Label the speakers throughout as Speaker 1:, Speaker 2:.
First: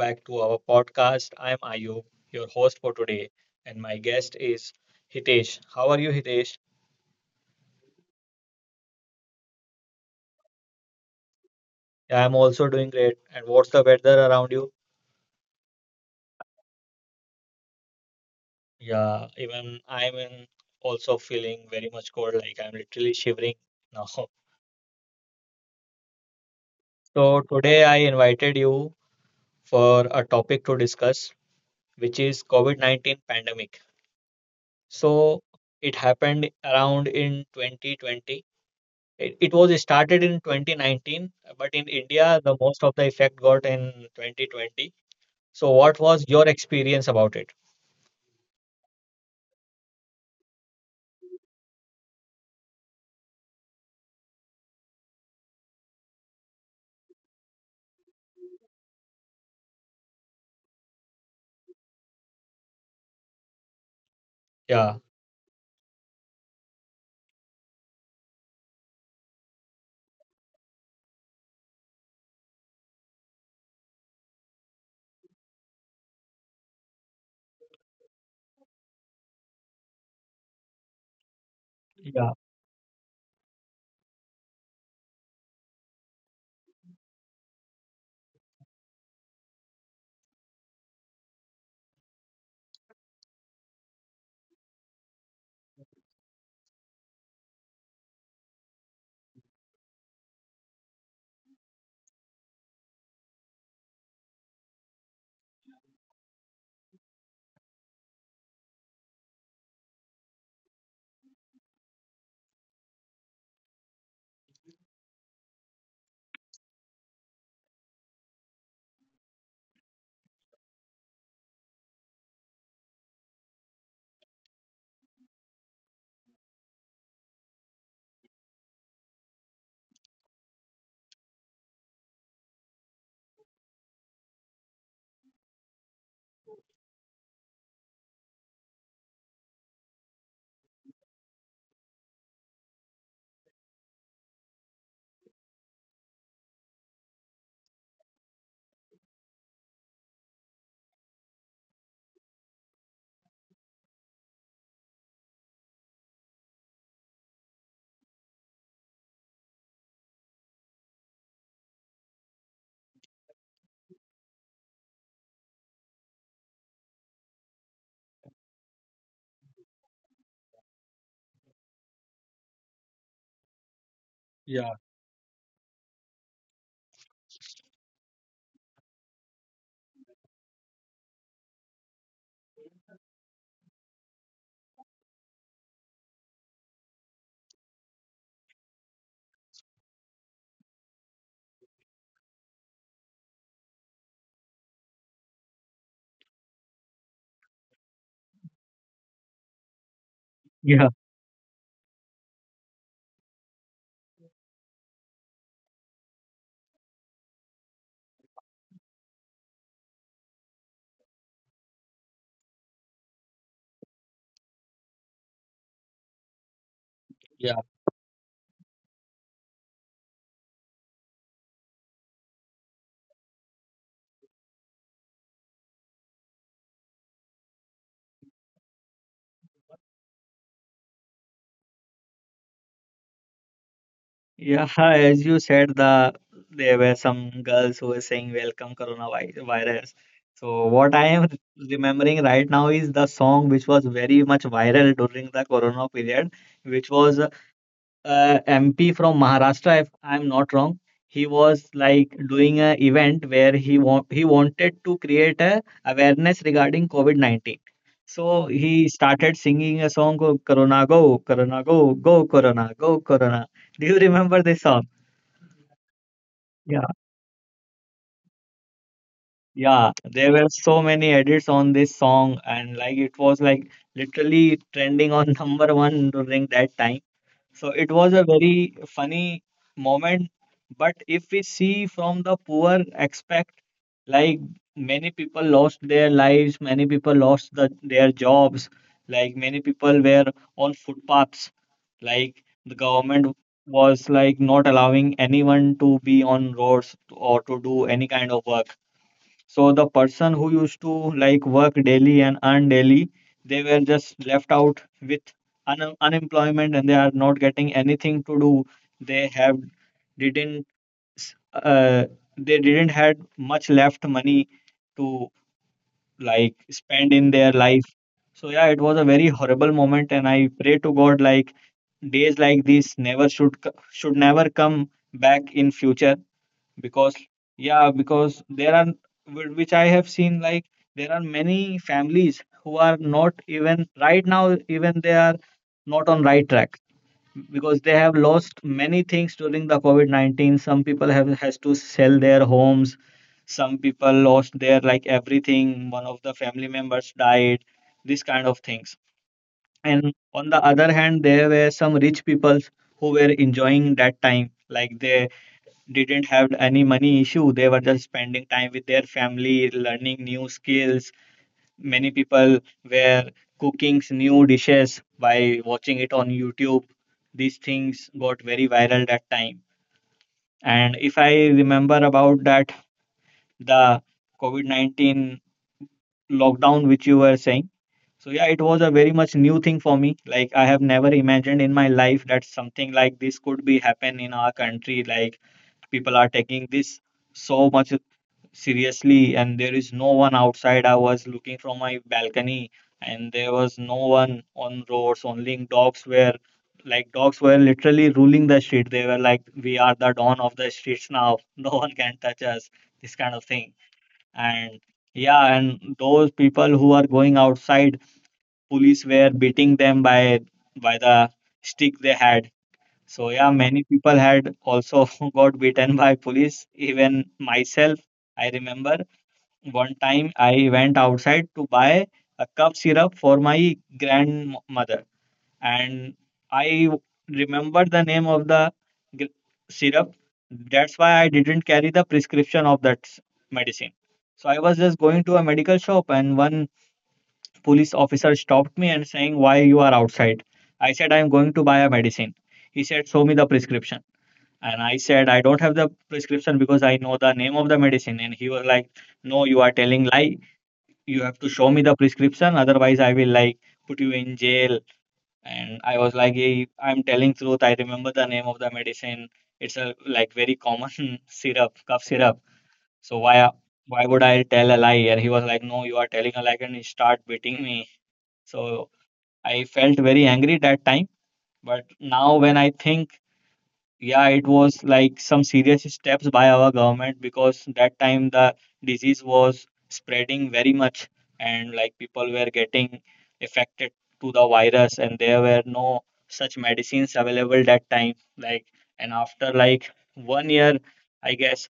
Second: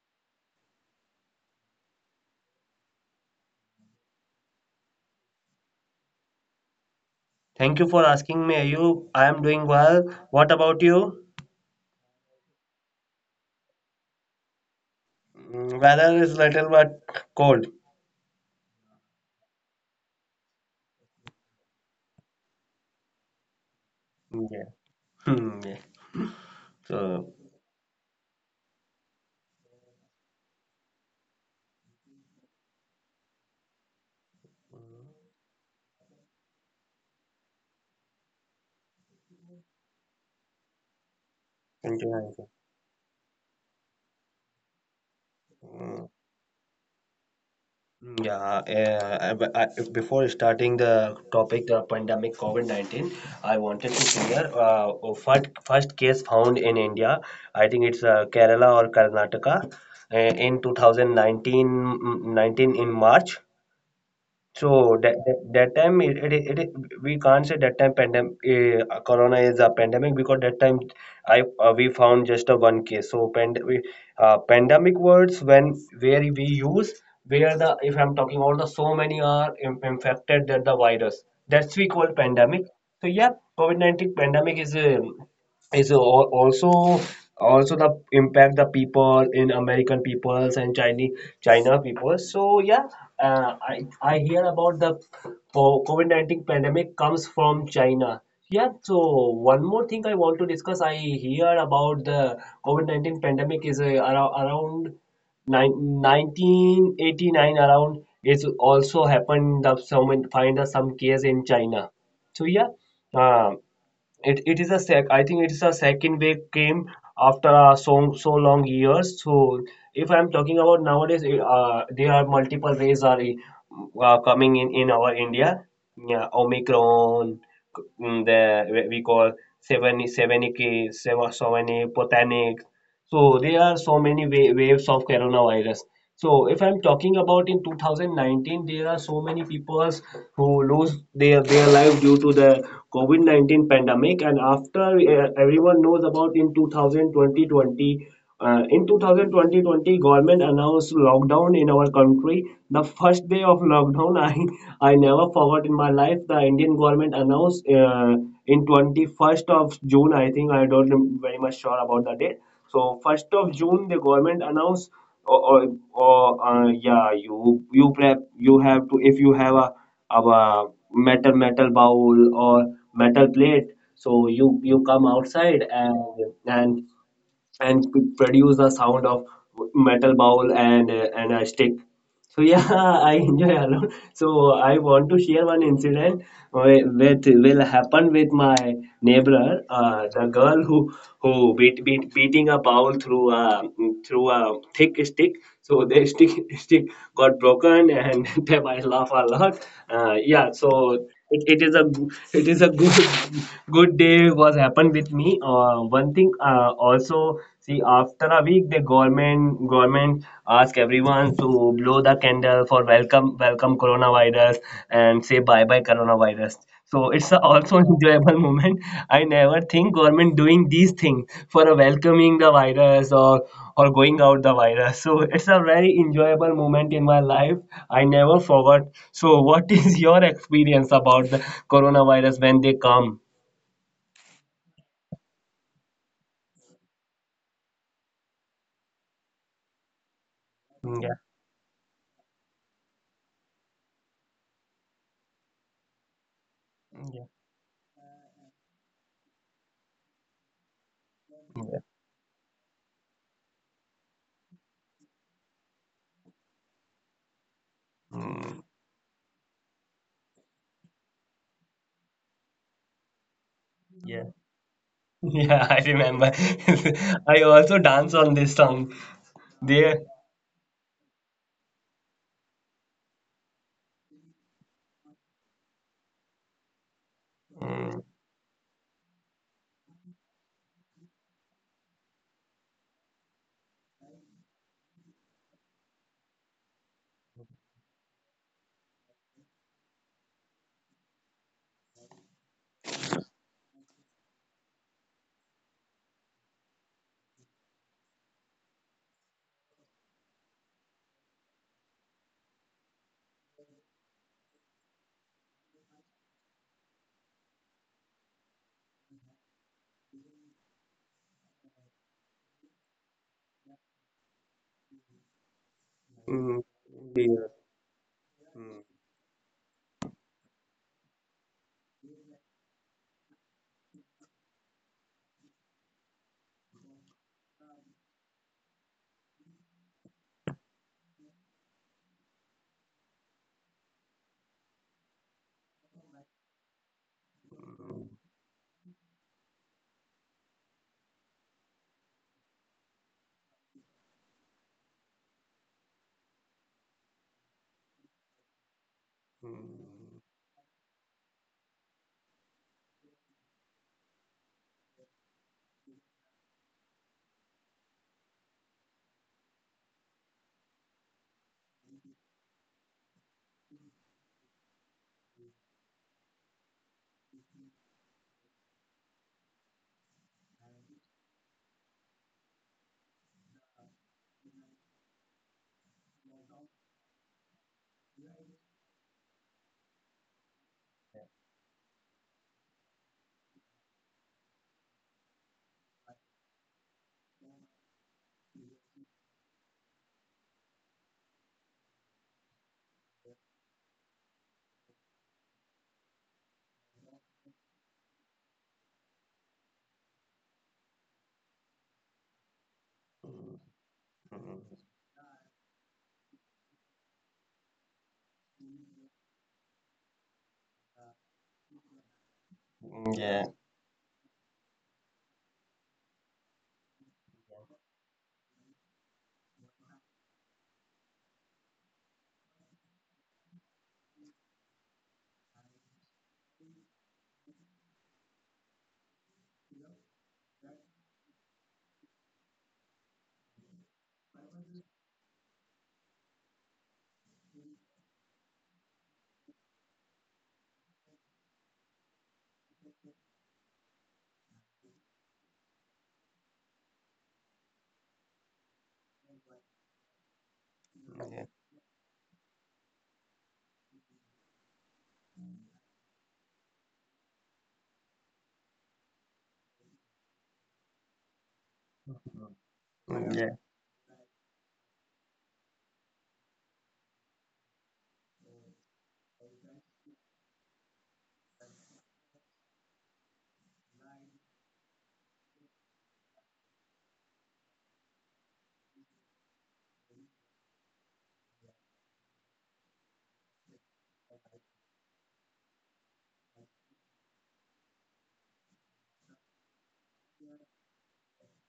Speaker 1: back to our podcast. I'm Ayub, your host for today, and my guest is Hitesh. How are you, Hitesh?
Speaker 2: Thank you for asking me, Ayub. I am doing well. What about you?
Speaker 1: Yeah, I'm also doing great. And what's the weather around you?
Speaker 2: Weather is little but cold.
Speaker 1: Yeah, even I'm in also feeling very much cold, like I'm literally shivering now.
Speaker 2: Yeah. Hmm, yeah. So,
Speaker 1: So today I invited you for a topic to discuss, which is COVID-19 pandemic. So it happened around in 2020. It was started in 2019, but in
Speaker 2: thank you. Thank
Speaker 1: India,
Speaker 2: you.
Speaker 1: the most of the effect got in 2020. So, what
Speaker 2: Mm,
Speaker 1: was your experience about it?
Speaker 2: Yeah, before starting the topic, the pandemic COVID-19, I wanted to share first case found in India. I think it's Kerala or Karnataka in 2019, 19 in March. So
Speaker 1: Yeah.
Speaker 2: that time we can't say that time pandemic corona is a pandemic, because that time I we found just a one case. So pandemic words when where we use where the if I'm talking about the so many are infected that the virus, that's we call
Speaker 1: Yeah,
Speaker 2: pandemic, so yeah, COVID-19 pandemic is a is al- also also the impact the people in American peoples and chinese China peoples. So yeah, I hear about the COVID-19 pandemic comes from China. Yeah, so one more thing I want to discuss. I hear about the COVID-19 pandemic is around 1989 around. It's also happened that someone find some case in China. So yeah, um, it it is a sec. I think it's a second wave came after so long years. So if I'm talking about nowadays, there are multiple waves are coming in our India. Yeah, Omicron, the we call seven seven seven, seven, seven, botanic. So there are so many waves of coronavirus. So if I'm talking about in 2019, there are so many people who lose their life due to the COVID-19 pandemic. And after everyone knows about in 2020, in 2020, government announced lockdown in our country. The first day of lockdown, I never forgot in my life. The Indian government announced in 21st of June. I think I don't very much sure about the date. So first of June, the government announced, or, or, or yeah, you have to if you have a metal bowl or metal plate, so you
Speaker 1: yeah,
Speaker 2: you come outside and and produce the sound of metal bowl and a stick. So yeah, I enjoy a lot. So I want to share one incident with will happen with my neighbor, the girl who beating a bowl through a thick stick. So the stick stick got broken, and then I laugh a lot. Yeah, so
Speaker 1: yeah,
Speaker 2: it is a good good day was happened with me, one thing, also see after a week the government ask everyone to blow the candle for welcome coronavirus and say bye bye coronavirus, so it's a
Speaker 1: yeah.
Speaker 2: also an enjoyable moment. I never think government doing these things for a welcoming the virus, or going out the virus. So it's a very enjoyable moment in my life. I never forgot. So what is your experience about the coronavirus when they come?
Speaker 1: Yeah. as you said, there were some girls who were saying, "Welcome coronavirus." So what I
Speaker 2: Yeah,
Speaker 1: am remembering right now is the song which was very much viral during the corona period, which was
Speaker 2: yeah,
Speaker 1: MP from Maharashtra, if I'm not wrong. He was
Speaker 2: yeah.
Speaker 1: like doing a event where he wanted to create a awareness regarding COVID-19. So
Speaker 2: Mm,
Speaker 1: he started singing a song, "Go Corona Go, Corona Go, Go Corona, Go Corona." Do you
Speaker 2: yeah,
Speaker 1: remember this song?
Speaker 2: yeah, I remember.
Speaker 1: Yeah.
Speaker 2: I also dance on this song.
Speaker 1: Yeah,
Speaker 2: There.
Speaker 1: there were so many edits on this song, and like it was like literally trending on number one during that time. So it
Speaker 2: Mm,
Speaker 1: was a very funny moment. But if we see from the poor aspect, like many people lost their lives, many people lost their jobs, like many people were on footpaths, like the government was like not allowing anyone to be on roads or to do any kind of work. So the person who used to like work daily and earn daily, they were just left out with unemployment and they are not getting anything to do. They have didn't s- uh, they didn't had much left money to like
Speaker 2: mm,
Speaker 1: spend in
Speaker 2: yeah.
Speaker 1: their life. So yeah, it
Speaker 2: Mm,
Speaker 1: was a very horrible moment, and I pray to God like days like this never should co- should never come back in future. Because yeah because there are which I have seen, like there are many families who are not even right now, even they are not on right track because they have lost many things during the COVID-19. Some people have has to sell their homes, some people lost their like everything, one of the family members died, this kind of things. And
Speaker 2: mm,
Speaker 1: on the other hand there were some rich people who were enjoying that time, like they didn't have any money issue. They were just spending time with their family, learning new skills. Many people were cooking new dishes by watching it on YouTube. These things got very viral that time. And if I remember about that, the COVID 19 lockdown, which you were saying, so yeah, it was a very much new thing for me. Like I have never imagined in my life that something like this could be happen in our country. Like people are taking this so much seriously, and there is no one outside. I was looking from my balcony and there was no one on roads, only dogs were literally ruling the street. They were like, we are the dawn of the streets now, no one can touch us, this kind of thing. And
Speaker 2: mm,
Speaker 1: yeah, and those people who are going outside, police were beating them by the stick they had.
Speaker 2: mm,
Speaker 1: So
Speaker 2: yeah.
Speaker 1: yeah, many people had also got beaten by police, even myself. I remember one time I went outside to buy a cup syrup for my grandmother, and I remembered the name of the gr- syrup. That's why I didn't carry the prescription of that medicine. So I was just going to a medical shop, and one police officer stopped me and saying, "Why you are outside?" I said, "I am going to buy a medicine." He said, "Show me the prescription." And I said, "I don't have the prescription because I know the name of the medicine." And he was like, "No, you are telling lie, you have to show me the prescription, otherwise I will like put you in jail." And I was like, "Hey, I'm telling truth, I remember the name of the medicine, it's a like very common syrup, cough syrup, so why
Speaker 2: Mm, yeah.
Speaker 1: why would I tell a lie?" And he was like, "No, you are telling a lie," and he start beating me. So I felt very angry that time, but now when I think, yeah, it was like some serious steps by our government, because that time the disease was spreading very much, and like people were getting affected to the virus, and there were no such medicines available that time, like. And after like 1 year, I guess,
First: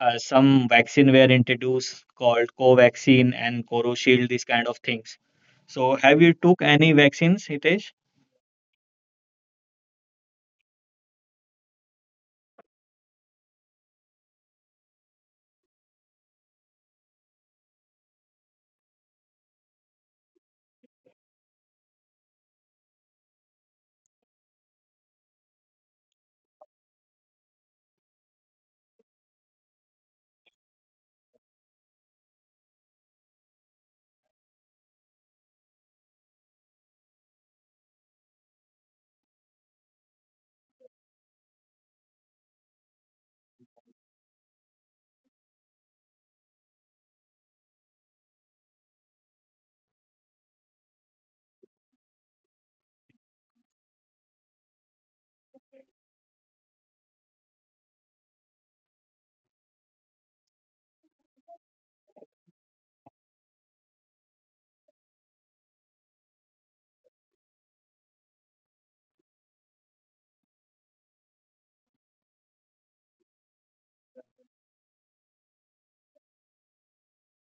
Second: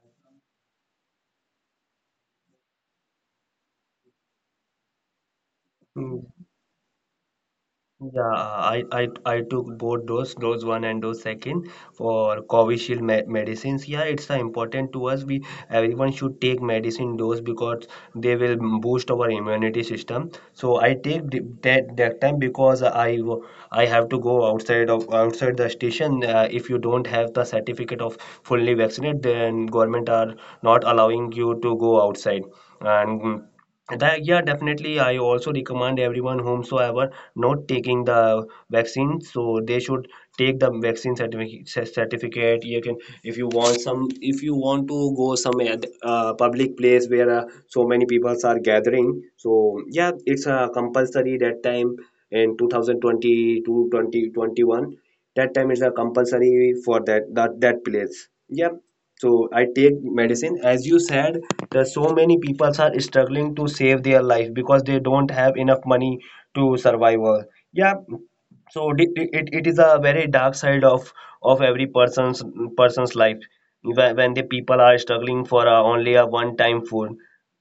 Speaker 1: some vaccine were introduced called co and coroshield, these kind of things. So have
Speaker 2: Mm,
Speaker 1: you took any vaccines, Hitesh?
Speaker 2: yeah, I, I I took both dose one and dose second for Covishield me medicines. Yeah, it's important to us. We Everyone should take medicine dose because they will boost our immunity system. So I take that time because I have to go outside the station. If you don't have the certificate of fully vaccinated, then government are not allowing you to go outside and. That, yeah, definitely. I also recommend everyone whomsoever not taking the vaccine, so they should take the vaccine certificate. You can, if you want to go some public place where so many people are gathering. So yeah, it's compulsory that time in 2020 to 2021, that time is a compulsory for that place, yeah. So I take medicine, as you said that so many people are struggling to save their life because they don't have enough money to survive. Yeah. So it is a very dark side of every person's life. When the people are struggling only a one time food,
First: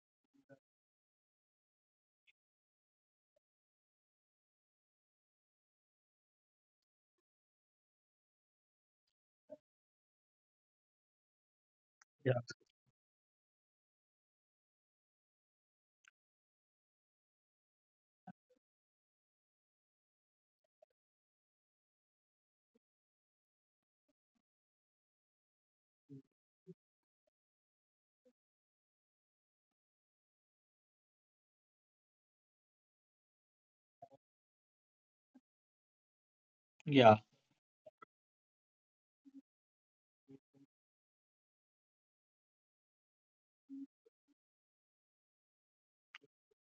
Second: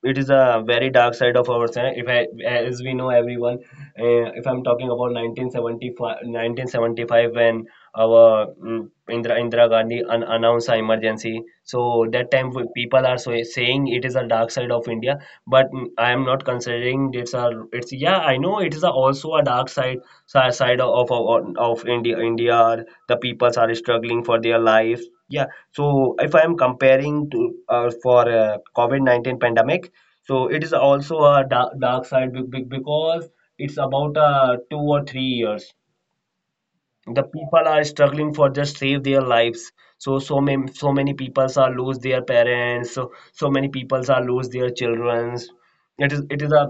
Speaker 2: it is a very dark side of our side. If I, As we know everyone, if I'm talking about 1975, 1975, when our Indira Gandhi announced an emergency. So that
Speaker 1: Yeah.
Speaker 2: time people are, saying it is a dark side of India, but I am not considering it's a it's yeah, I know it is a, also a dark side, side of India, the peoples are struggling for their lives, yeah. So if I am comparing to for COVID-19 pandemic, so it is also a dark, dark side, because it's about 2 or 3 years
Speaker 1: Yeah.
Speaker 2: the people are struggling for just save their lives. So so many people are lose their parents. So many people are lose their children. It is a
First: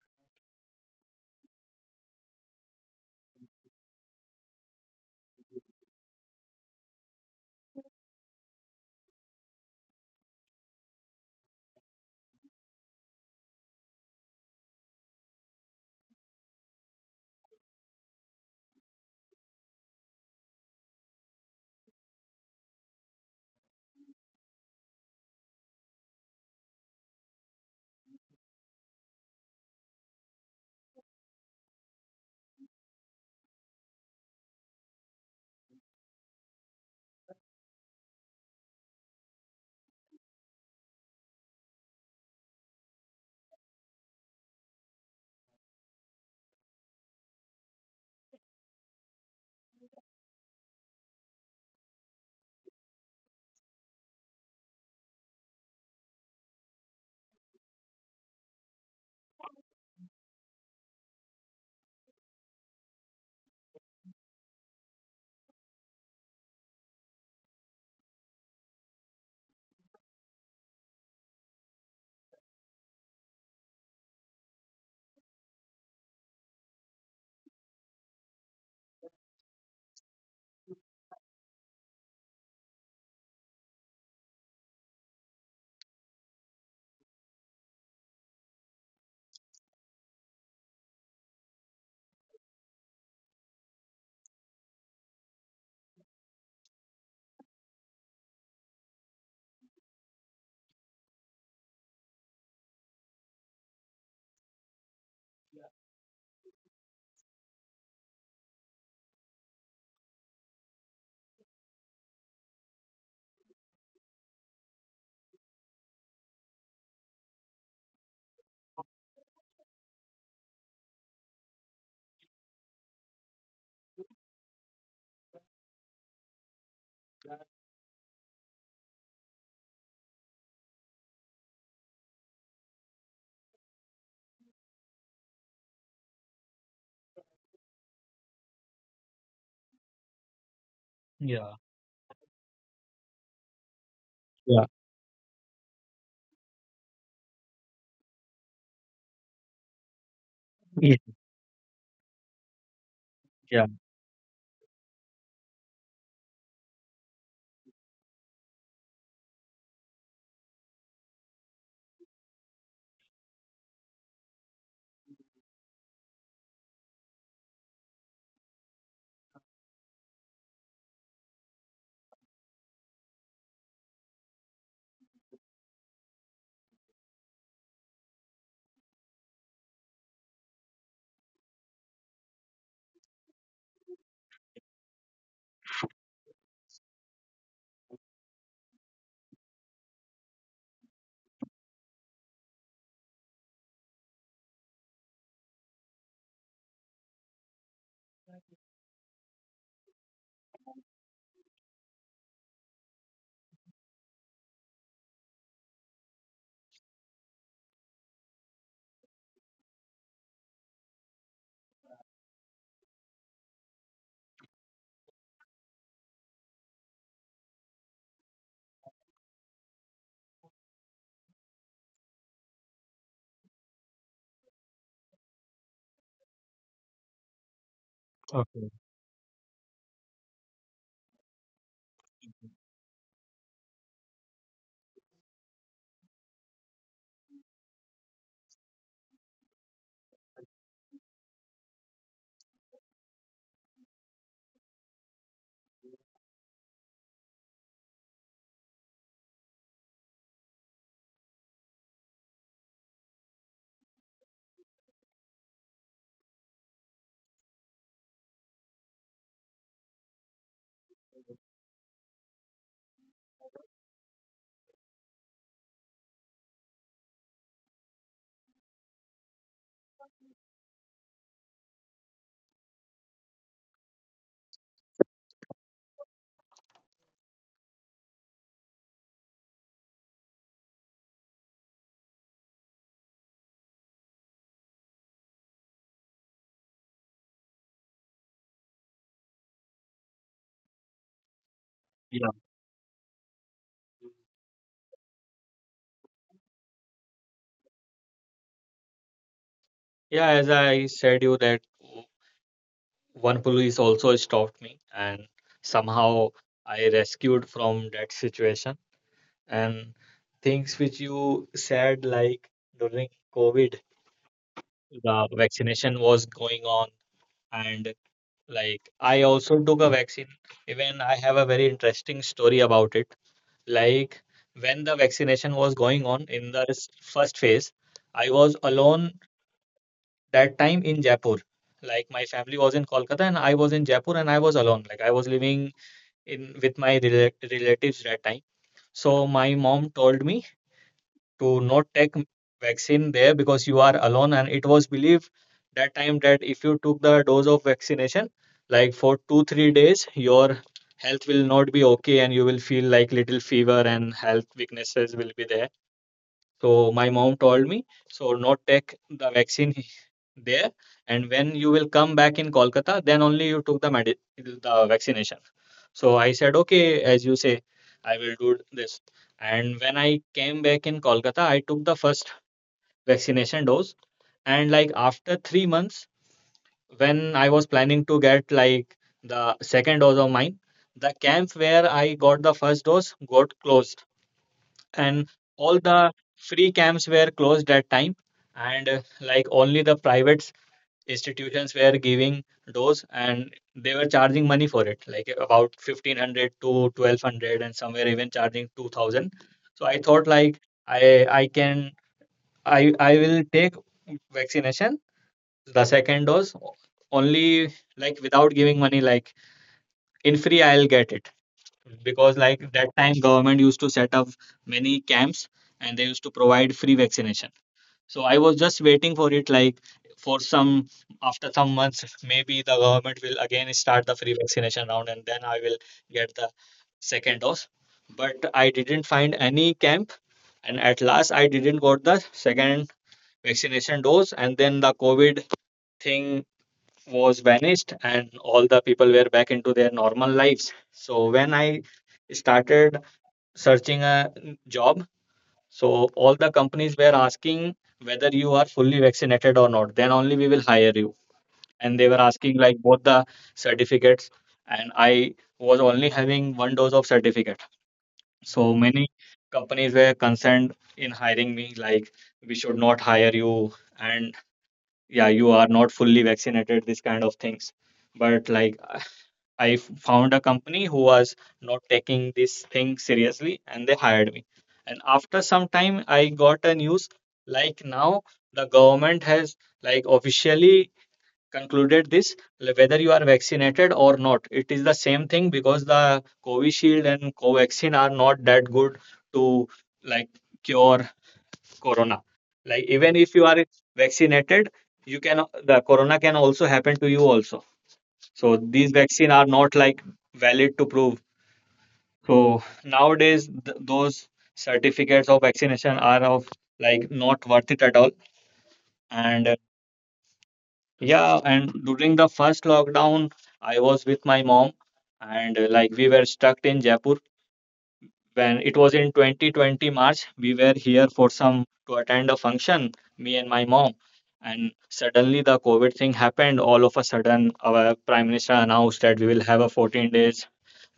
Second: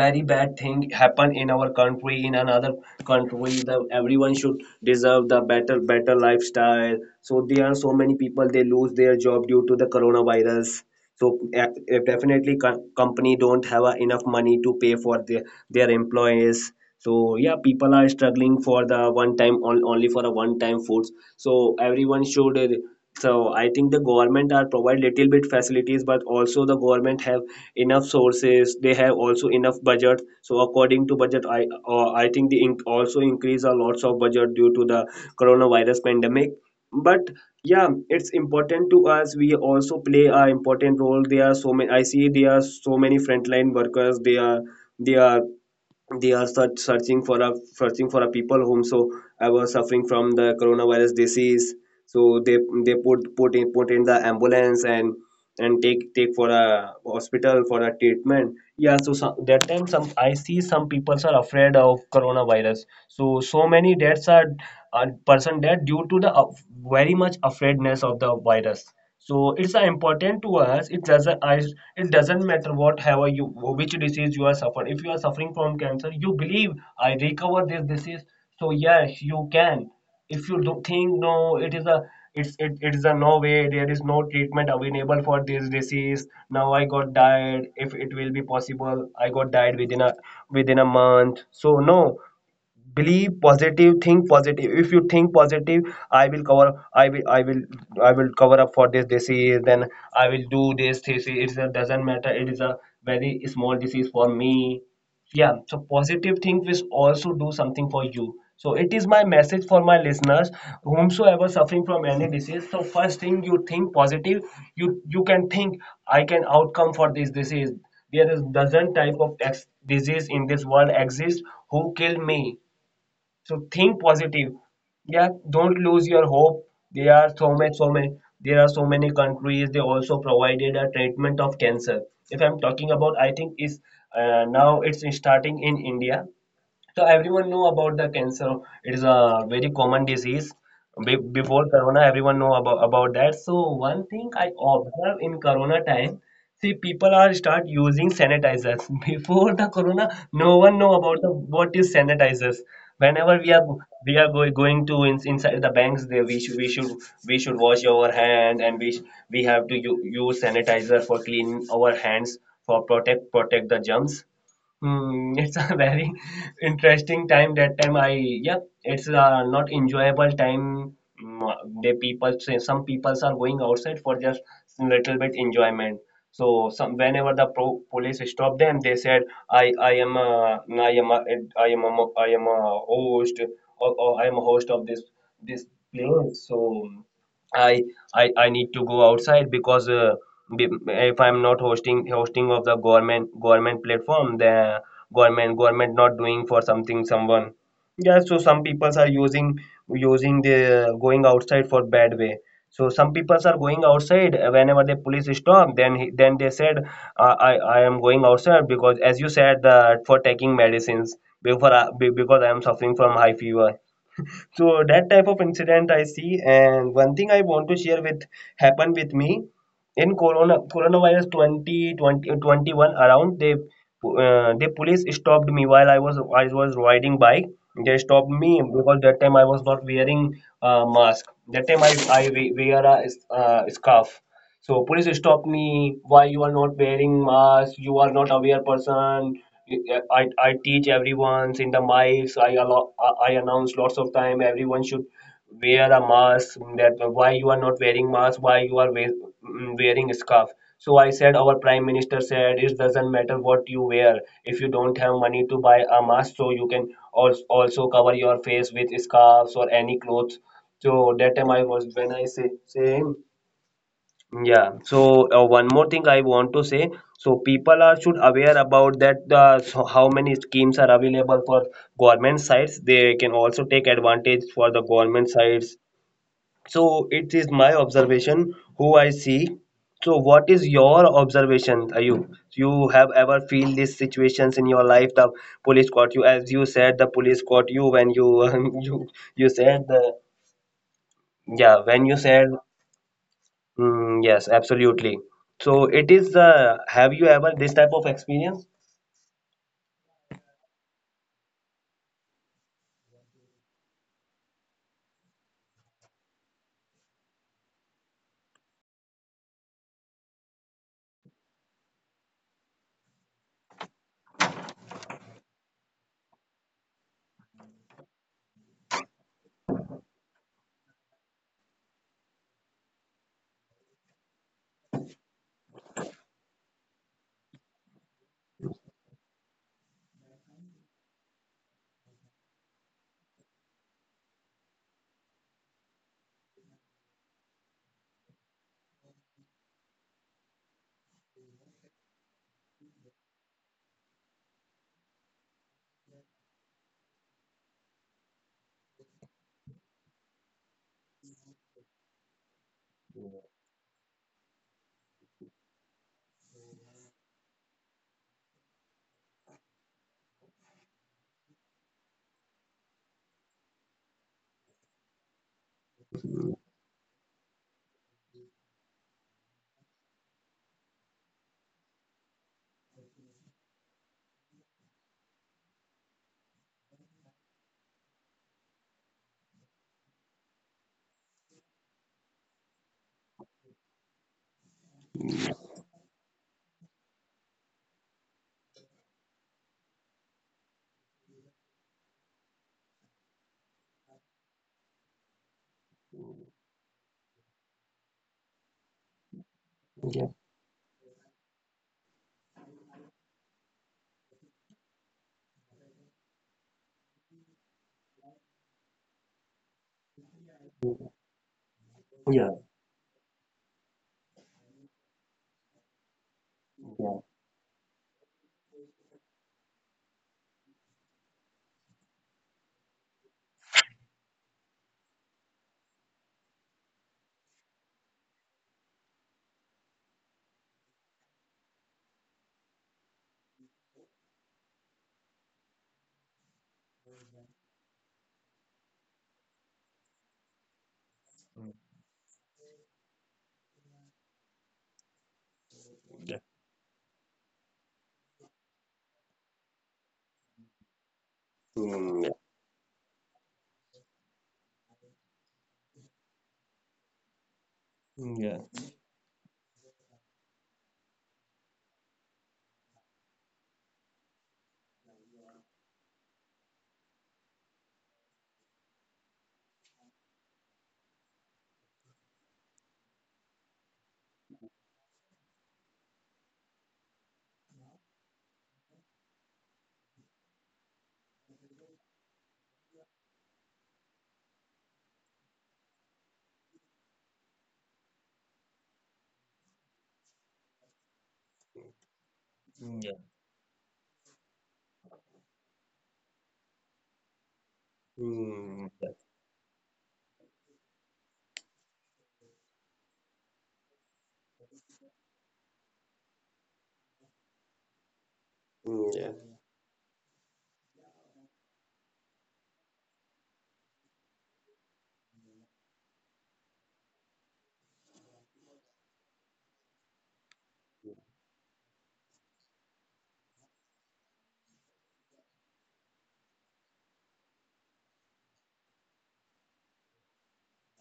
Speaker 2: very bad thing happen in our country, in another country. The everyone should deserve the better lifestyle. So there are so many people, they lose their job due to the coronavirus. So definitely, company don't have enough money to pay for their employees. So yeah, people are struggling for the one time on- only for a one time foods. So everyone should, so I think the government are provide little bit facilities, but also the government have enough sources, they have also enough budget. So according to budget, I think they also increase a lots of budget due to the coronavirus pandemic. But yeah, it's important to us, we also play a important role. There are so many I see there are so many frontline workers. They are they are searching for a people, whom so I was suffering from the coronavirus disease. So they put in the ambulance, and take for a hospital for a treatment, yeah. So that time, some I see some people are afraid of coronavirus. So so many deaths are, person dead due to the very much afraidness of the virus. So it's important to us. It doesn't matter what have you, which disease you are suffering. If you are suffering from cancer, you believe I recover this disease. So yes, you can. If you do think no, it is it is a no way, there is no treatment available for this disease now, I got died. If it will be possible, I got died within a month, so no. Believe positive, think positive. If you think positive, i will cover i will i will I will cover up for this disease. Then I will do this. It doesn't matter, it is a very small disease for me. Yeah, so positive think will also do something for you, so it is my message for my listeners, whomsoever suffering from any disease. So first thing, you think positive, you can think, I can outcome for this disease. There is dozen type of disease in this world exist, who kill me, so think positive. Yeah, don't lose your hope. There are so many, so many. There are so many countries. They also provided a treatment of cancer. If I'm talking about, I think is, now it's starting in India. So everyone know about the cancer. It is a very common disease.
Speaker 1: Yeah.
Speaker 2: Before Corona, everyone know about, that. So one thing I
Speaker 1: Yeah.
Speaker 2: observe in Corona time, see people are start using sanitizers. Before the Corona, no one know
Speaker 1: Yeah.
Speaker 2: about what is sanitizers. Whenever we
Speaker 1: Yeah.
Speaker 2: are, going inside the banks, there we should wash our hand, and we we have to use sanitizer for clean our hands, for protect the germs. It's a very interesting time. That time yeah, it's not enjoyable time. They People say some people are going outside for just little bit enjoyment. So some, whenever the police stopped them, they said, "I I am a I am a I am a host, or, I am a host of this place." So I I need to go outside because, if I'm not hosting of the government platform, the government not doing for something someone. Yeah, so some peoples are using the going outside for bad way. So some peoples are going outside whenever the police stop. Then they said I am going outside because as you said that for taking medicines because I am suffering from high fever. So that type of incident I see, and one thing I want to share with happened with me in coronavirus 20, twenty 21 around. They the police stopped me while I was riding bike. They stopped me
Speaker 1: Okay.
Speaker 2: because that time I was not wearing a mask. That time I wear a scarf. So police stop me. Why you are not wearing mask? You are not aware person. I teach everyone in the mics. I allow, I announce lots of time. Everyone should wear a mask. That why you are not wearing mask? Why you are wearing a scarf? So I said our prime minister said it doesn't matter what you wear. If you don't have money to buy a mask, so you can also cover your face with scarves or any clothes. So that time I was when I saying yeah. So one more thing I want to say. So people are should aware about that so how many schemes are available for government sites. They can also take advantage for the government sites. So it is my observation who I see. So what is your observation, Ayub? You have ever feel these situations in your life? The police caught you, as you said, the police caught you when you you you said the yeah when you said yes, absolutely. So it is. Have you ever this type of experience?
Speaker 1: Yeah, as I said you that one police also stopped me and somehow I rescued from that situation. And things which you said, like during COVID, the vaccination was going on, and like I also took a vaccine. Even I have a very interesting story about it. Like when the vaccination was going on in the first phase, I was alone that time in Jaipur. Like my family was in Kolkata and I was in Jaipur and I was alone. Like I was living in with my relatives that time. So my mom told me to not take vaccine there, because you are alone. And it was believed that time that if you took the dose of vaccination, like for 2-3 days, your health will not be okay and you will feel like little fever and health weaknesses will be there. So my mom told me so not take the vaccine there, and when you will come back in Kolkata, then only you took the the vaccination. So I said, okay, as you say, I will do this. And when I came back in Kolkata, I took the first vaccination dose. And like after 3 months, when I was planning to get like the second dose of mine, the camp where I got the first dose got closed, and all the free camps were closed that time. And like only the privates institutions were giving those, and they were charging money for it, like about 1500 to 1200, and somewhere even charging 2000. So I
Speaker 2: Yeah.
Speaker 1: thought like I can I will take vaccination the second dose only, like without giving money, like in free I'll get it, because
Speaker 2: Yeah.
Speaker 1: like that time government used to set up many camps and they used to
Speaker 2: Yeah.
Speaker 1: provide free vaccination. So I was just waiting for it, like for some after some months, maybe the government will again start the free vaccination round, and then I will get the second dose. But I didn't find any camp, and at last I didn't got the second vaccination dose. And then the COVID thing was vanished, and all the people were back into their normal lives. So when I started searching a job, so all the companies were asking whether you are fully vaccinated or not. Then only we will hire you. And they were asking like both the certificates. And I was only having one dose of certificate. So many companies were concerned in hiring me, like we should not hire you. And yeah, you are not fully vaccinated, this kind of things. But like I found a company who was not taking this thing seriously, and they hired me. And after some time, I got a news, like now the government has like officially concluded this, whether you are vaccinated or not, it is the same thing, because the Covishield and Covaxin are not that good to like cure corona. Like
Speaker 2: Yeah.
Speaker 1: even if you are vaccinated, you can the corona can also happen to you also, so these
Speaker 2: Yeah.
Speaker 1: vaccine are not like valid to prove. So nowadays those certificates of vaccination are of like not worth it at all.
Speaker 2: Yeah.
Speaker 1: And yeah, and during the first lockdown, I was with my mom, and like we were stuck in Jaipur when it was in 2020 March. We were here for some to attend a function, me and my mom. And suddenly the COVID thing happened. All of a sudden, our prime minister announced that we will have a 14 days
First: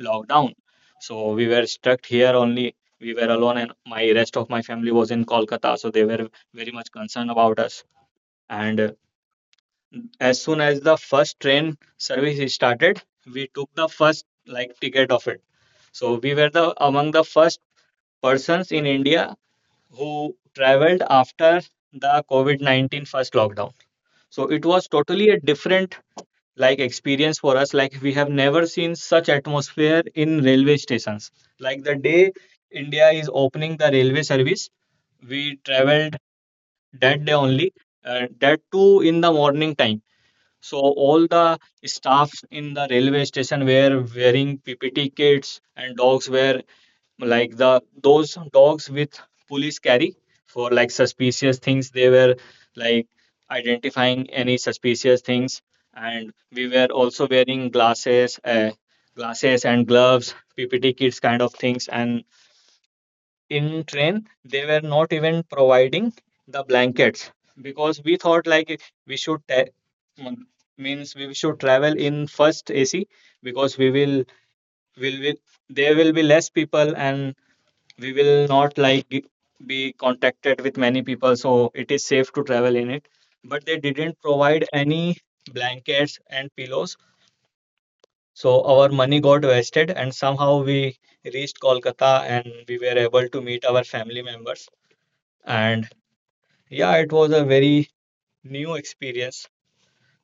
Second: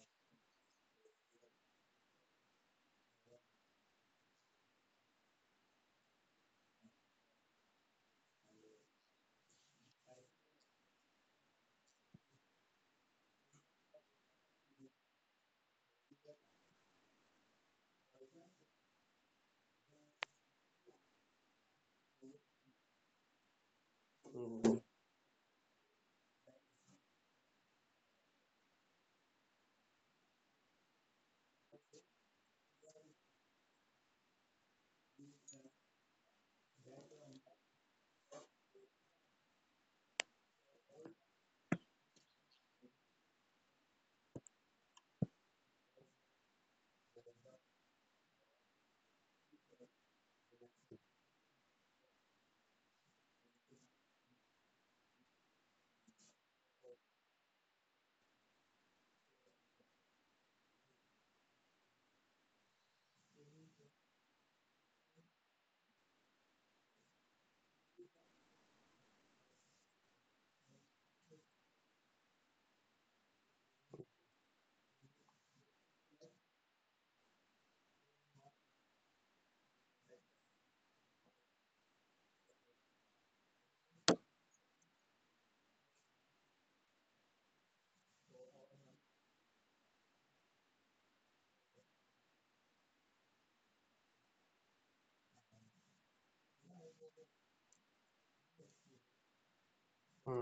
Speaker 1: lockdown. So we were stuck here only. We were alone, and my rest of my family was in Kolkata, so they were very much concerned about us. And as soon as the first train service started, we took the first like ticket of it. So we were the among the first persons in India who traveled after the COVID 19 first lockdown. So it was totally a different experience for us. Like we have never seen such atmosphere in railway stations. Like the day India is opening the railway service, we traveled that day only, that too in the morning time. So all the staffs in the railway station were wearing PPT kits, and dogs were like the those dogs with police carry for like suspicious things. They were like identifying any suspicious things, and we were also wearing glasses, glasses and gloves, PPT kits kind of things, and in train they were not even providing the blankets. Because we thought like we should mm, means we should travel in first AC because we will there will be less people, and we will not be contacted with many people, so it is safe to travel in it. But they didn't provide any blankets and pillows, so our money got wasted, and somehow we reached Kolkata and we were able to meet our family members. And yeah, it was a very new experience.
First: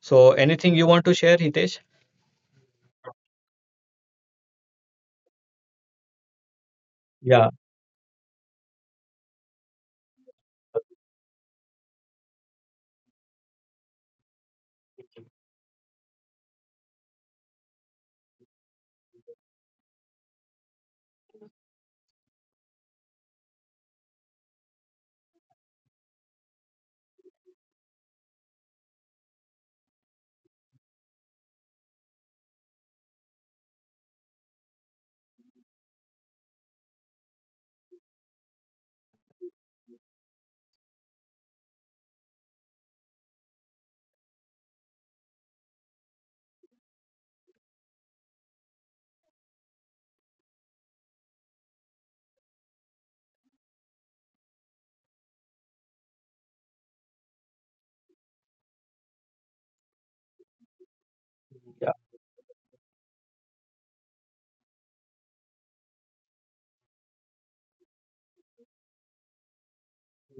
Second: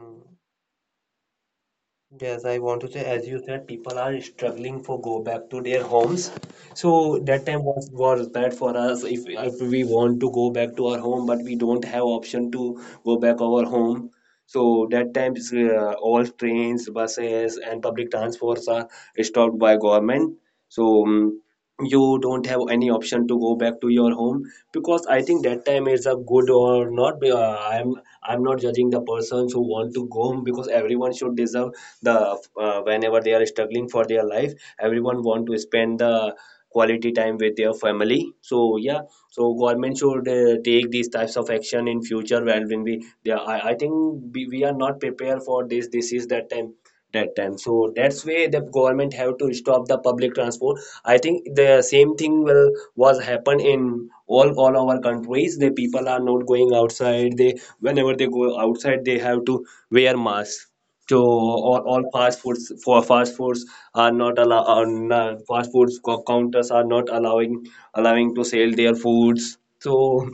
Speaker 1: So anything you want to share, Hitesh?
Speaker 2: Yes, I want to say, as you said, people are struggling for go back to their homes. So that
Speaker 1: Yeah,
Speaker 2: time was bad for us if we want to go back to our home, but we don't have option to go back our home. So that time all trains, buses, and public transports are stopped by government. So you don't have any option to go back to your home because I think that time is a good or not. I'm not judging the persons who want to go home because everyone should deserve the whenever they are struggling for their life. Everyone want to spend the quality time with their family, so yeah. So government should take these types of action in future when we they are, I think we are not prepared for this. This is that time, that time. So that's why the government have to stop the public transport. I think the same thing will was happen in all our countries. The people are not going outside. They whenever they go outside they have to wear masks to all,
Speaker 1: yeah,
Speaker 2: fast foods. For fast foods counters are not allowing to sell their foods. So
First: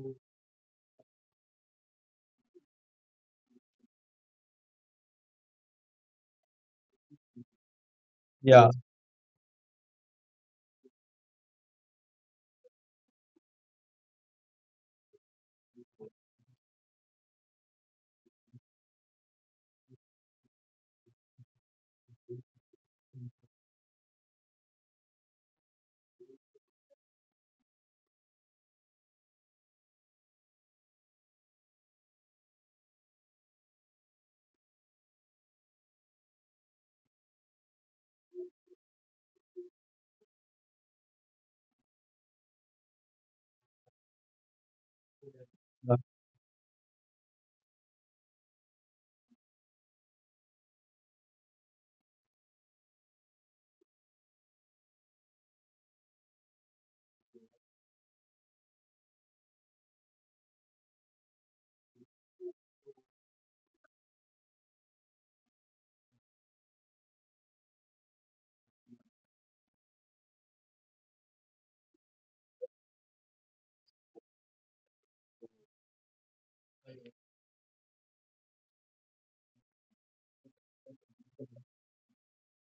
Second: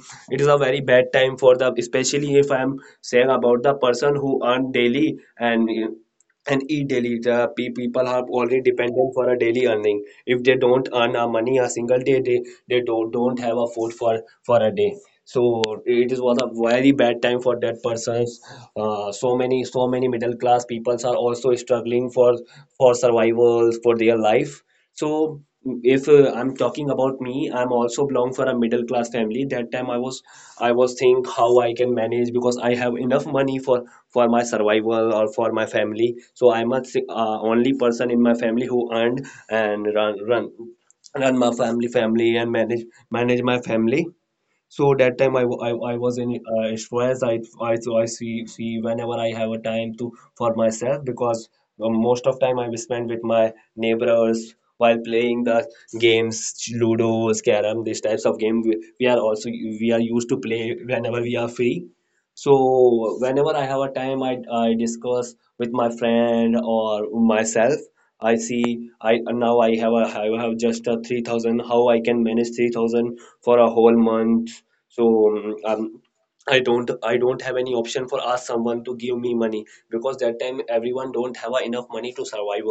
Speaker 2: it is a very bad time for the, especially if I am saying about the person who earn daily and eat daily. The people are already
Speaker 1: yeah,
Speaker 2: dependent for a daily earning. If they don't earn a money a single day, they don't, have a food for a day. So it is was a very bad time for that persons. So many middle class peoples are also struggling for survivals for their life. So if I'm talking about me, I'm also belong for a middle class family. That time I was think how I can manage because I have enough money for my survival or for my family. So I'm a only person in my family who earned and run run my family and manage my family. So that time I
Speaker 1: yeah,
Speaker 2: was in stress. I So I see whenever I have a time to for myself. Because most of time I will spend with my neighbors while playing the games, ludo, scaram. These types of game we are also we are used to play whenever we are free. So whenever I have a time, I discuss with my friend or myself. I see I now I have just a 3,000. How I can manage 3,000 for a whole month? So um, I don't have any option for ask someone to give me money, because that time everyone don't have a enough money to survive.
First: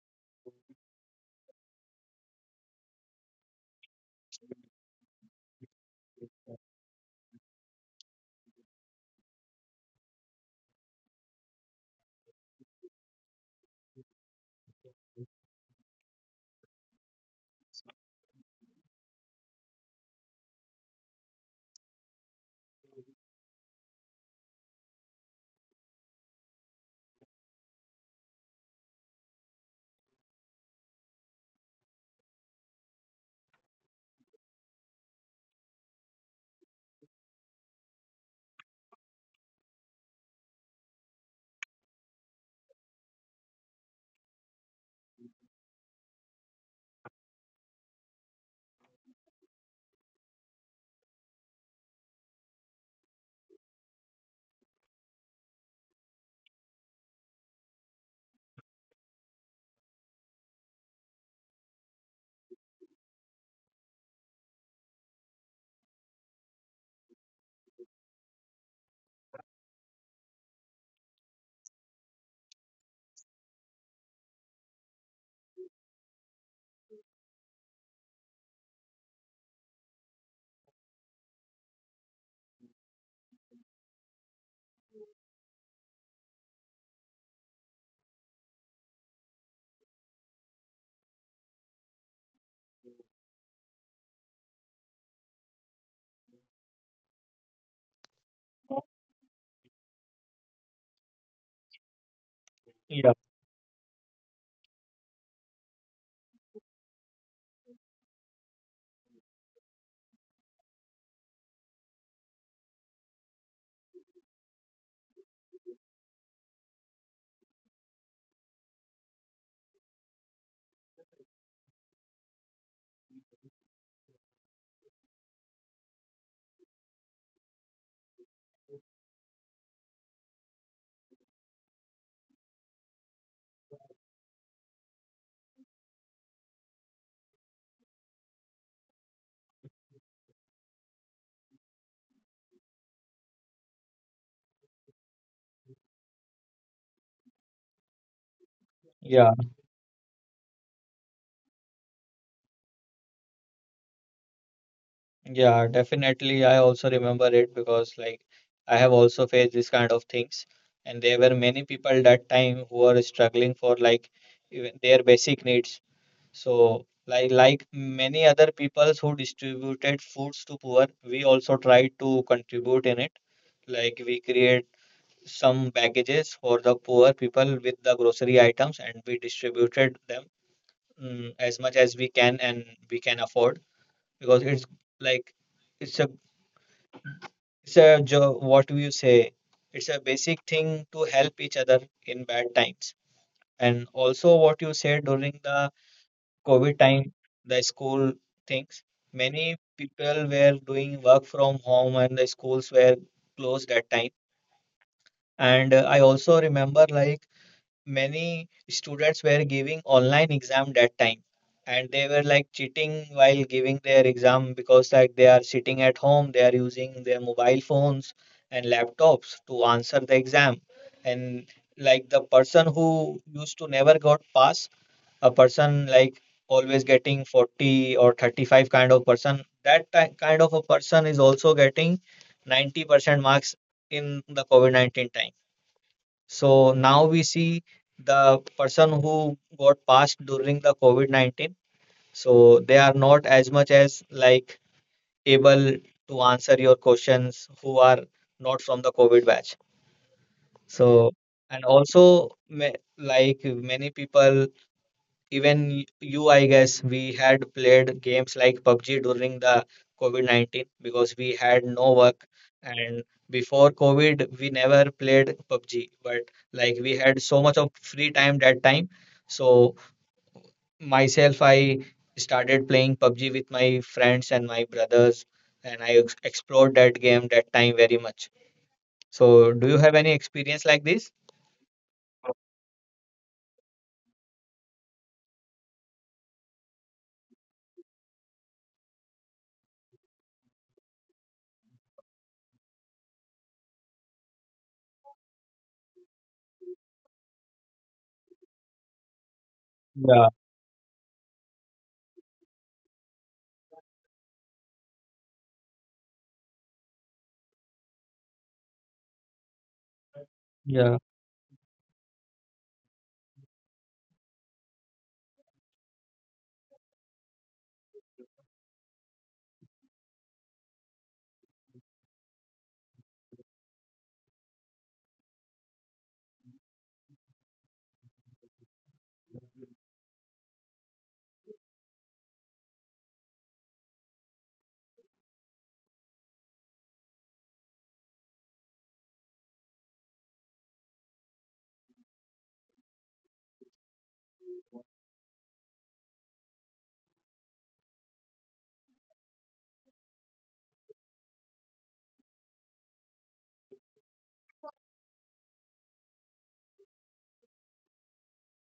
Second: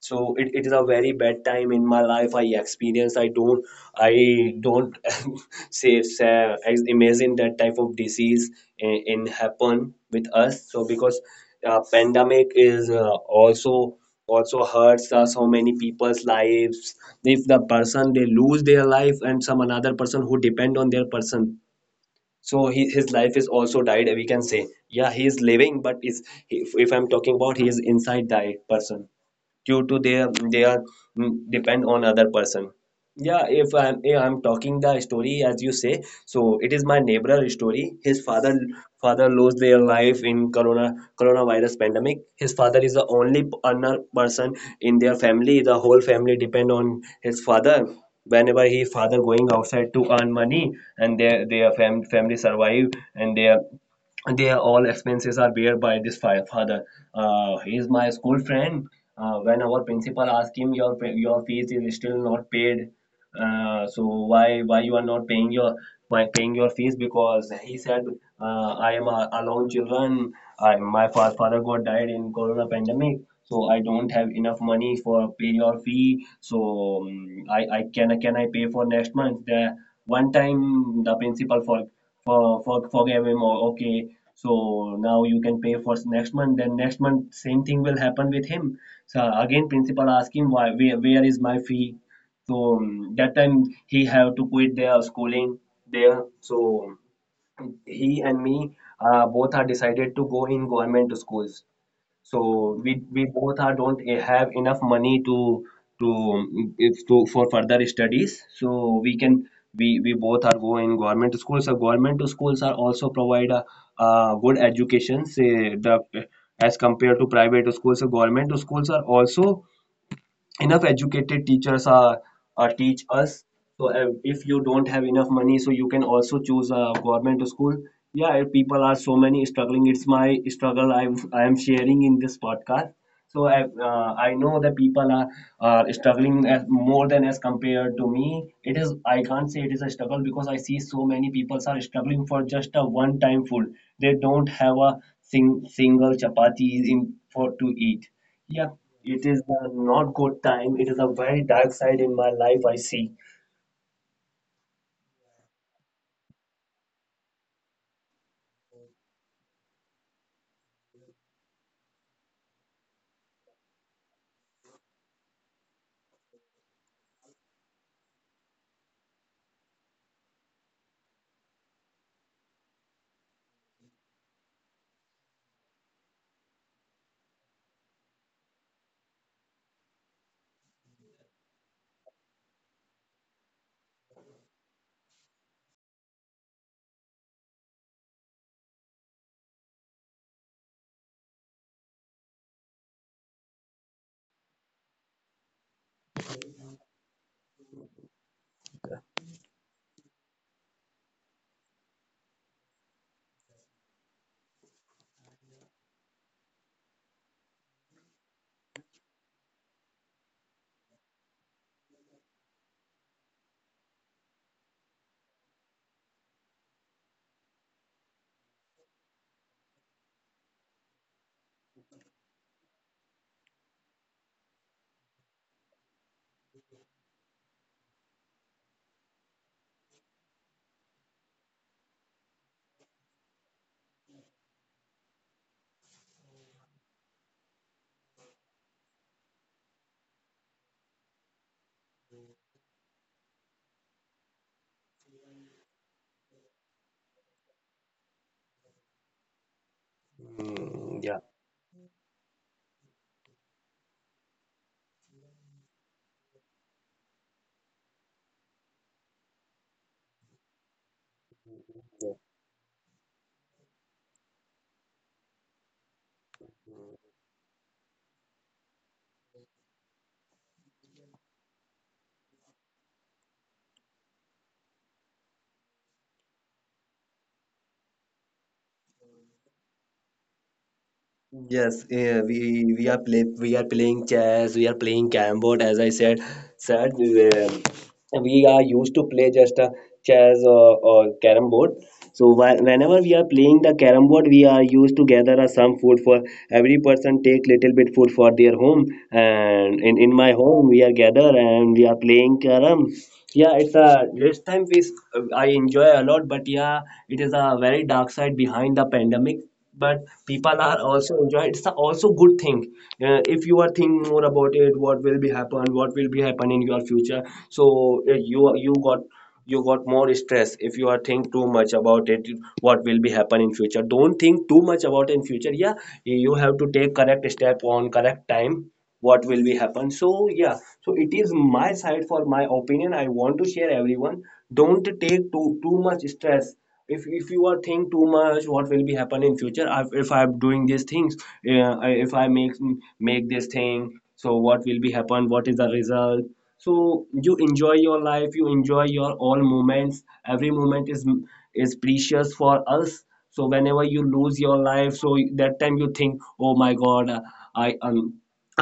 Speaker 2: So it is a very bad time in my life I experience. I don't say imagine that type of disease in happen with us. So because pandemic is also hurts so many people's lives. If the person they lose their life, and some another person who depend on their person, so his life is also died, we can say. Yeah, he is living but is if I'm talking about he is inside that person due to their they are depend on other person. Yeah, if I'm talking the story as you say, so it is my neighbor story. His father lost their life in coronavirus pandemic. His father is the only earner person in their family. The whole family depend on his father. Whenever he father going outside to earn money, and their family survive and their they are all expenses are bear by this father. He is my school friend. When our principal asked him, your your fees is still not paid. So why you are not paying your why paying your fees? Because he said, I am a alone children. I my father got died in corona pandemic. So I don't have enough money for pay your fee. So I can I pay for next month? The one time the principal for forgive him, or okay, so now you can pay for next month. Then next month same thing will happen with him. So again principal ask him why where is my fee. So that time he have to quit their schooling there. So he and me both are decided to go in government schools. So
Speaker 1: yeah,
Speaker 2: we both are don't have enough money to if to for further studies. So we both are go in government schools. So government schools are also provide a good education, say, the as compared to private schools. So government schools are also enough educated teachers teach us. So if you don't have enough money, so you can also choose a government school. Yeah, people are so many struggling. It's my struggle, I am sharing in this podcast. So I know that people are struggling as more than as compared to me. It is I can't say it is a struggle, because I see so many people are struggling for just a one time food. They don't have a single chapati in for to eat. Yeah,
Speaker 1: yeah,
Speaker 2: it is a not good time. It is a very dark side in my life I see.
Speaker 1: yeah. Definitely, I also remember it because like I have also faced this kind of things, and there were many people that time who are struggling for like even their basic needs. So like many other peoples who distributed foods to poor, we also tried to contribute in it. Like we create some packages for the poor people with the grocery items, and we distributed them, mm, as much as we can and we can afford, because it's like it's a what do you say, it's a basic thing to help each other in bad times. And also what you said during the COVID time, the school things, many people were doing work from home and the schools were closed at time. And I also remember like many students were giving online exam that time, and they were like cheating while giving their exam because like they are sitting at home, they are using their mobile phones and laptops to answer the exam. And like the person who used to never got pass, a person like always getting 40 or 35 kind of kind of a person is also getting 90% marks in the covid-19 time. So now we see the person who got passed during the COVID-19. So they are not as much as like able to answer your questions who are not from the COVID batch. So
Speaker 2: Yeah.
Speaker 1: and also like many people, even you, I guess, we had played games like PUBG during the COVID-19 because we had no work. And before COVID, we never played PUBG, but like we had so much of free time that time. So myself, I started playing PUBG with my friends and my brothers, and I explored that game that time very much. So, do you have any experience like this?
Speaker 2: Yes, we are playing chess, we are playing Cambot, as I said, said eh, we are used to play just a chess or carom board. So whenever we are playing the carom board, we are used to gather some food for every person, take little bit food for their home, and in
Speaker 1: Yeah,
Speaker 2: my home we are gather and we are playing carom. Yeah, it's a this time I enjoy a lot. But yeah, it is a very dark side behind the pandemic. But people are
Speaker 1: yeah,
Speaker 2: also enjoy, it's a also good thing. If you are thinking more about it, what will be happen, in your future, so you got more stress if you are think too much about it. What will be happen in future, don't think too much about in future. Yeah, you have to take correct step on correct time, what will be happen. So yeah, so it is my side for my opinion I want to share everyone, don't take too much stress. If you are think too much what will be happen in future, if I'm doing these things, uh, if I make this thing, so what will be happen, what is the result. So you enjoy your life, you enjoy your all moments. Every moment is precious for us. So whenever you lose your life, so that time you think, oh my god, I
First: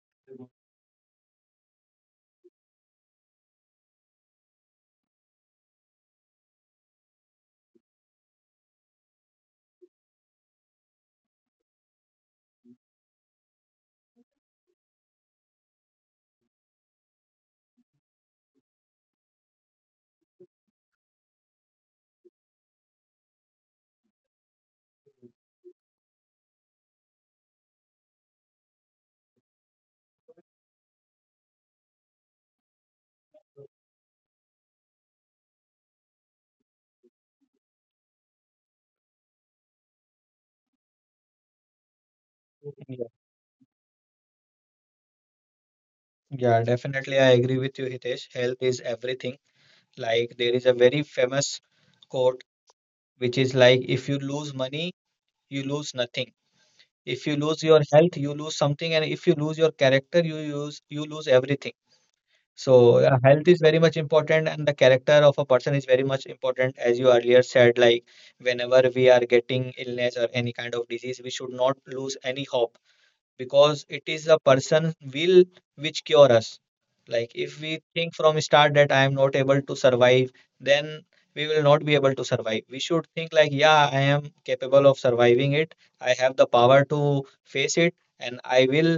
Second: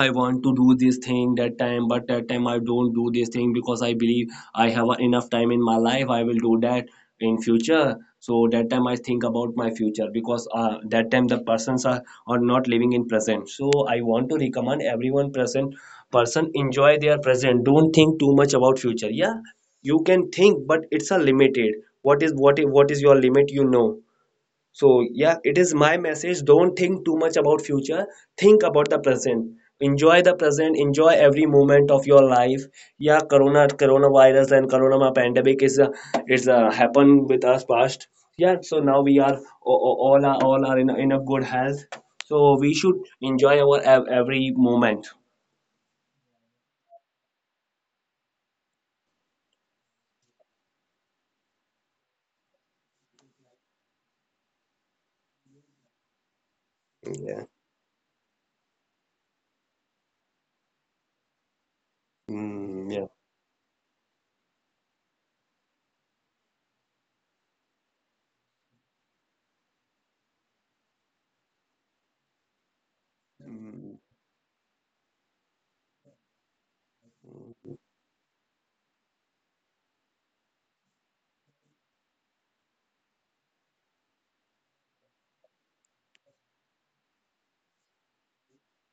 Speaker 2: I want to do this thing that time, but that time I don't do this thing because I believe I have enough time in my life, I will do that in future. So that time I think about my future, because that time the persons are not living in present. So I want to recommend everyone present person enjoy their present, don't think too much about future. Yeah, you can think, but it's a limited. What what is your limit, you know. So yeah, it is my message, don't think too much about future. Think about the present, enjoy the present, enjoy every moment of your life. Yeah, coronavirus and corona pandemic is a, it's a happened with us past. Yeah, so now we are all are in a good health. So we should
Speaker 1: yeah,
Speaker 2: enjoy our every moment.
Speaker 1: yeah, definitely. I agree with you, Hitesh. Health is everything. Like there is a very famous quote which is like if you lose money, you lose nothing. If you lose your health, you lose something, and if you lose your character, you use you lose everything. So health is very much important, and the character of a person is very much important, as you earlier said. Like whenever we are getting illness or any kind of disease, we should not lose any hope because it is the person will which cure us. Like if we think from start that I am not able to survive, then we will not be able to survive. We should think like yeah, I am capable of surviving it. I have the power to face it, and I will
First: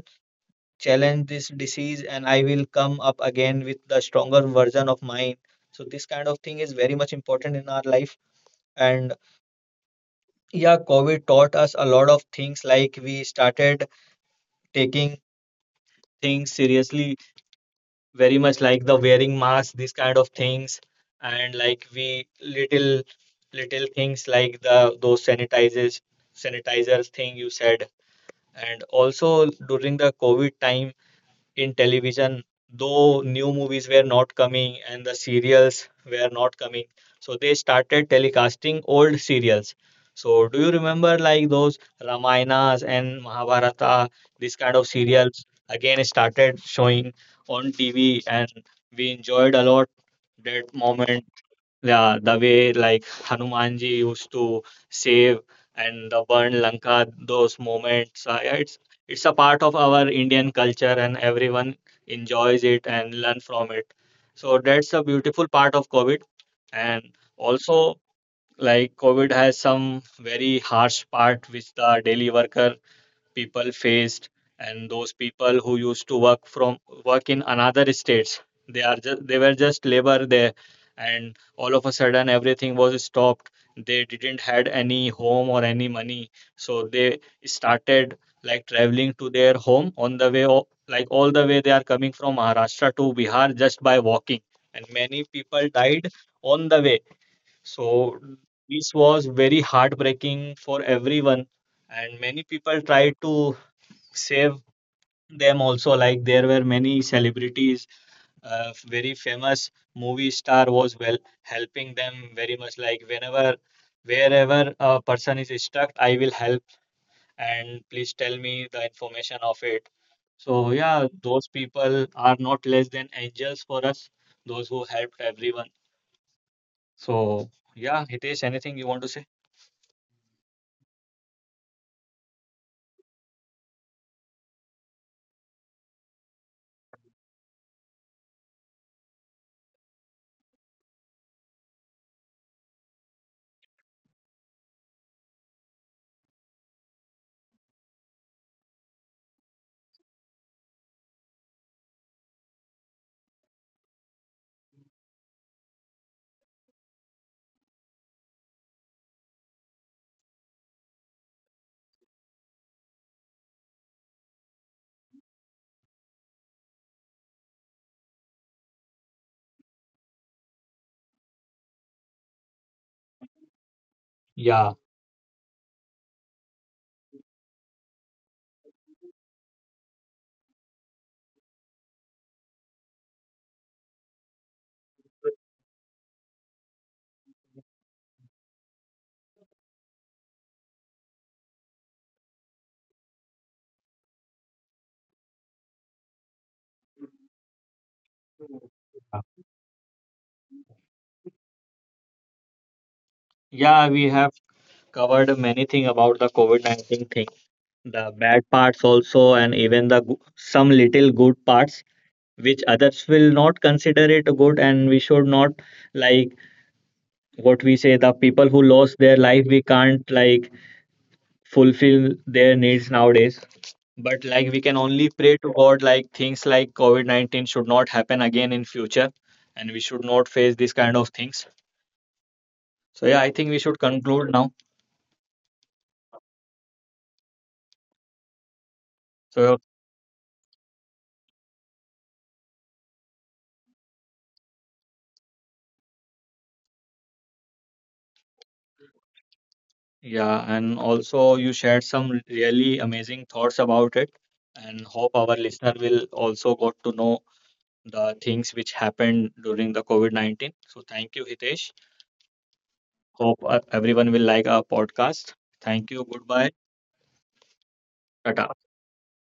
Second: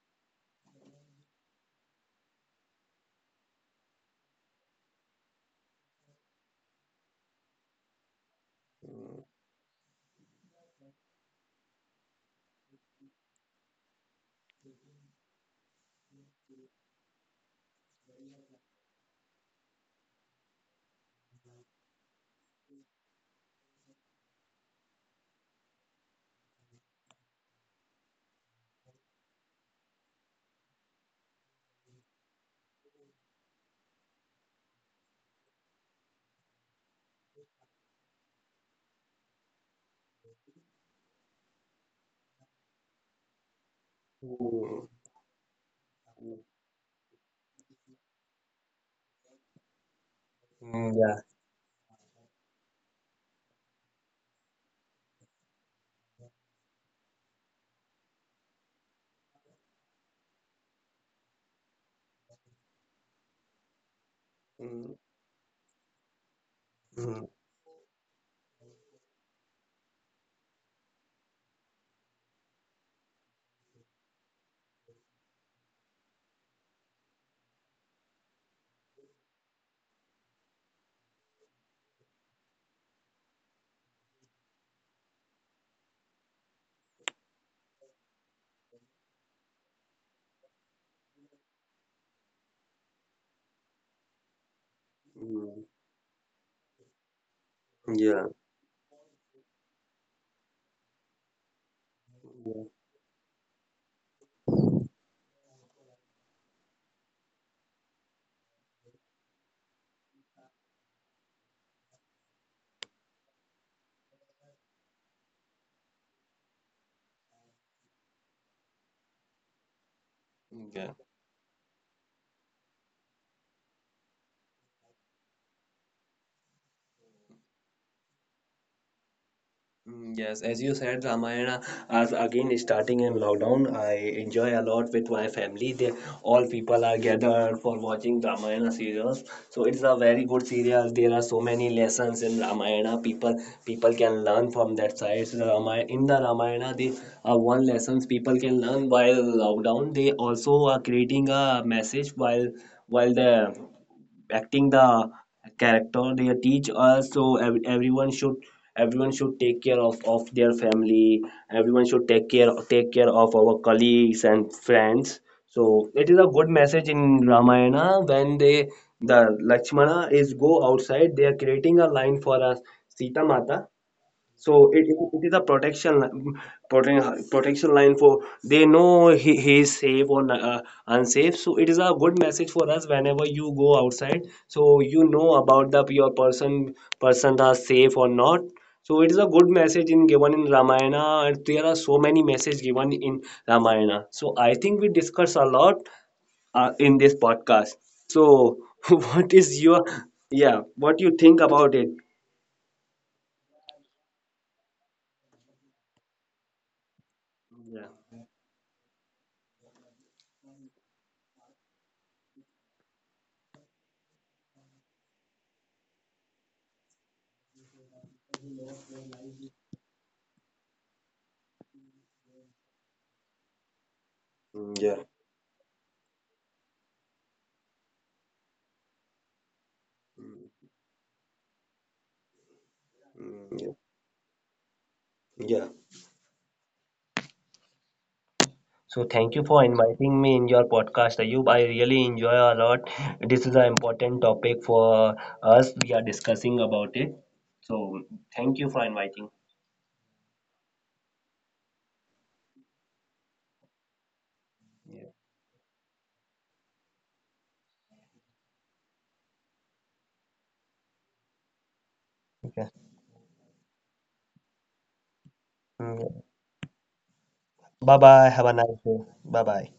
Speaker 1: challenge this disease, and I will come up again with the stronger version of mine. So this kind of thing is very much important in our life. And yeah, COVID taught us a lot of things. Like we started taking things seriously very much, like the wearing masks, these kind of things, and like we little things like the those sanitizers, thing you said. And also during the COVID time, in television, though new movies were not coming and the serials were not coming. So they started telecasting old serials. So do you remember like those Ramayanas and Mahabharata, this kind of serials again started showing on TV, and we enjoyed a lot that moment. Yeah, the way like Hanumanji used to save and the burn Lanka, those moments. Yeah, it's a part of our Indian culture, and everyone enjoys it and learn from it. So that's a beautiful part of COVID. And also, like COVID has some very harsh part which the daily worker people faced. And those people who used to work from work in another states, they are just they were just labor there, and all of a sudden everything was stopped. They didn't had any home or any money, so they started like traveling to their home on the way like all the way they are coming from Maharashtra to Bihar just by walking. And many people died on the way. So this was very heartbreaking for everyone, and many people tried to save them also. Like there were many celebrities, very famous movie star was well helping them very much, like whenever wherever a person is stuck, I will help, and please tell me the information of it. So
Speaker 2: Yeah.
Speaker 1: yeah, those people are not less than angels for us, those who helped everyone. So yeah, Hitesh, anything you want to say?
Speaker 2: Yes, as you said, Ramayana, as again starting in lockdown, I enjoy a lot with my family. They all people are gathered for watching Ramayana serials. So it's a very good serial. There are so many lessons in Ramayana. People can learn from that side. So the Ramayana, they are one lessons people can learn while lockdown. They also are creating a message while the acting the character, they teach us. So everyone should take care of their family. Everyone should take care, of our colleagues and friends. So it is a good message in Ramayana, when they the Lakshmana is go outside, they are creating a line for us, Sita Mata. So
Speaker 1: yeah
Speaker 2: it is a protection line for they know he is safe or unsafe. So it is a good message for us whenever you go outside. So you know about the your person are safe or not. So it is a good message in given in Ramayana, and there are so many messages given in Ramayana. So I think we discuss a lot in this podcast. So what is your yeah? What you think about it?
Speaker 1: yeah, we have covered many thing about the covid-19
Speaker 2: Yeah.
Speaker 1: thing, the bad parts also and even some little good parts which others will not consider it good. And we should not like what we say, the people who lost their life, we can't like fulfill their needs nowadays. But like we can only pray to god like things like covid-19 should not happen again in future, and we should not face these kind of things. So yeah, I think we should conclude now.
Speaker 2: So thank you for inviting me in your
Speaker 1: So
Speaker 2: podcast, Ayub. I really enjoy a lot. This is an important topic for us. We are discussing about it. So thank you for inviting.
Speaker 1: yeah, and also you shared some really amazing thoughts about it,
Speaker 2: Yeah.
Speaker 1: and hope our listener will also got to know the things which happened during the COVID-19. So thank you, Hitesh.
Speaker 2: Okay.
Speaker 1: Hope everyone will like our podcast. Thank you. Goodbye.
Speaker 2: Bye bye. Have a nice day.
Speaker 1: Tata.
Speaker 2: Bye bye.